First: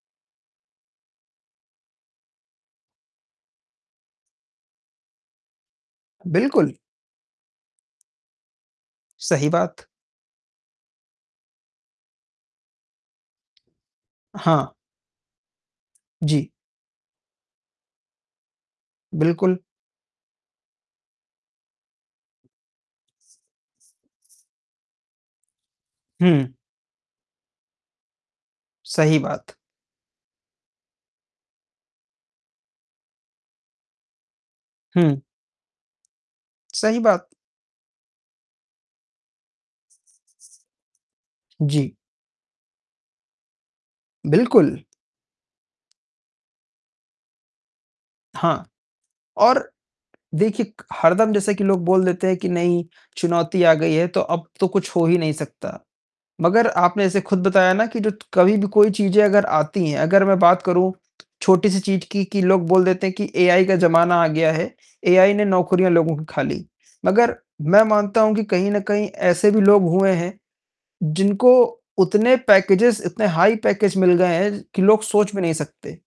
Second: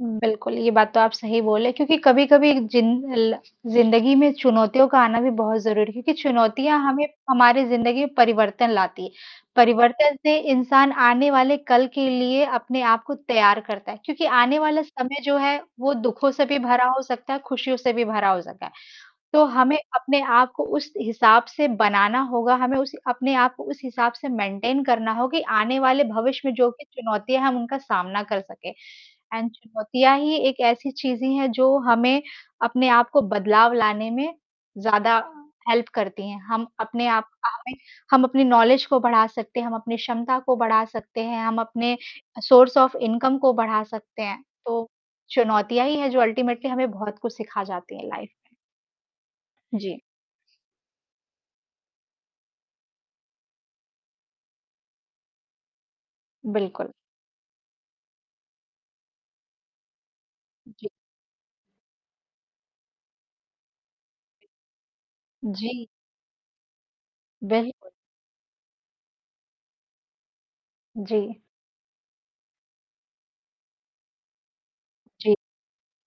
हुँ, बिल्कुल, ये बात तो आप सही बोले, क्योंकि कभी-कभी जिन ल ज़िंदगी में चुनौतियों का आना भी बहुत ज़रूरी है, क्योंकि बिल्कुल। चुनौतियाँ हमें हमारी ज़िंदगी में परिवर्तन लाती। सही बात। परिवर्तन से इंसान आने वाले कल के लिए अपने आप को तैयार करता है, क्योंकि आने हाँ। वाला समय जो है, वो दुखों से जी। भी भरा हो सकता है, खुशियों से भी भरा हो सकता है। तो बिल्कुल। हमें अपने आप को उस हिसाब से बनाना होगा, हमें उस अपने आप को उस हिसाब से मेंटेन करना हो, कि आने वाले भविष्य में हुँ। जो भी चुनौतियाँ है, हम उनका सामना कर सकें। सही एंड बात। चुनौतियाँ ही एक ऐसी चीज़ें हैं, जो हमें अपने आप को बदलाव लाने में ज़्यादा हुँ। हेल्प करती हैं, हम सही अपने आप बात। अ, हमें हम अपनी नॉलेज को बढ़ा सकते हैं, हम अपने क्षमता को बढ़ा सकते हैं, हम अपने जी। अ, सोर्स ऑफ इनकम को बढ़ा सकते हैं। बिल्कुल। तो, चुनौतियाँ ही हैं, जो अल्टीमेटली हमें बहुत कुछ सीखा जाती है लाइफ में। हाँ, और जी। देखिए क हरदम जैसे कि लोग बोल देते हैं कि नहीं, चुनौती आ गई है, तो अब तो कुछ हो ही नहीं सकता। मगर बिल्कुल। आपने ऐसे खुद बताया ना कि जो त कभी भी कोई चीज़ें अगर आती हैं, अगर मैं बात जी। करूँ छोटी-सी चीज़ की, कि लोग बोल देते हैं कि एआई का ज़माना आ गया है, एआई ने जी। नौकरियाँ लोगों की खा ली। मगर वेरी मैं गुड। मानता हूँ कि कहीं न कहीं ऐसे भी लोग हुए हैं, जी। जिनको उतने पैकेजेज़ इतने हाई पैकेज मिल गए हैं, ज कि लोग सोच जी। भी नहीं सकते।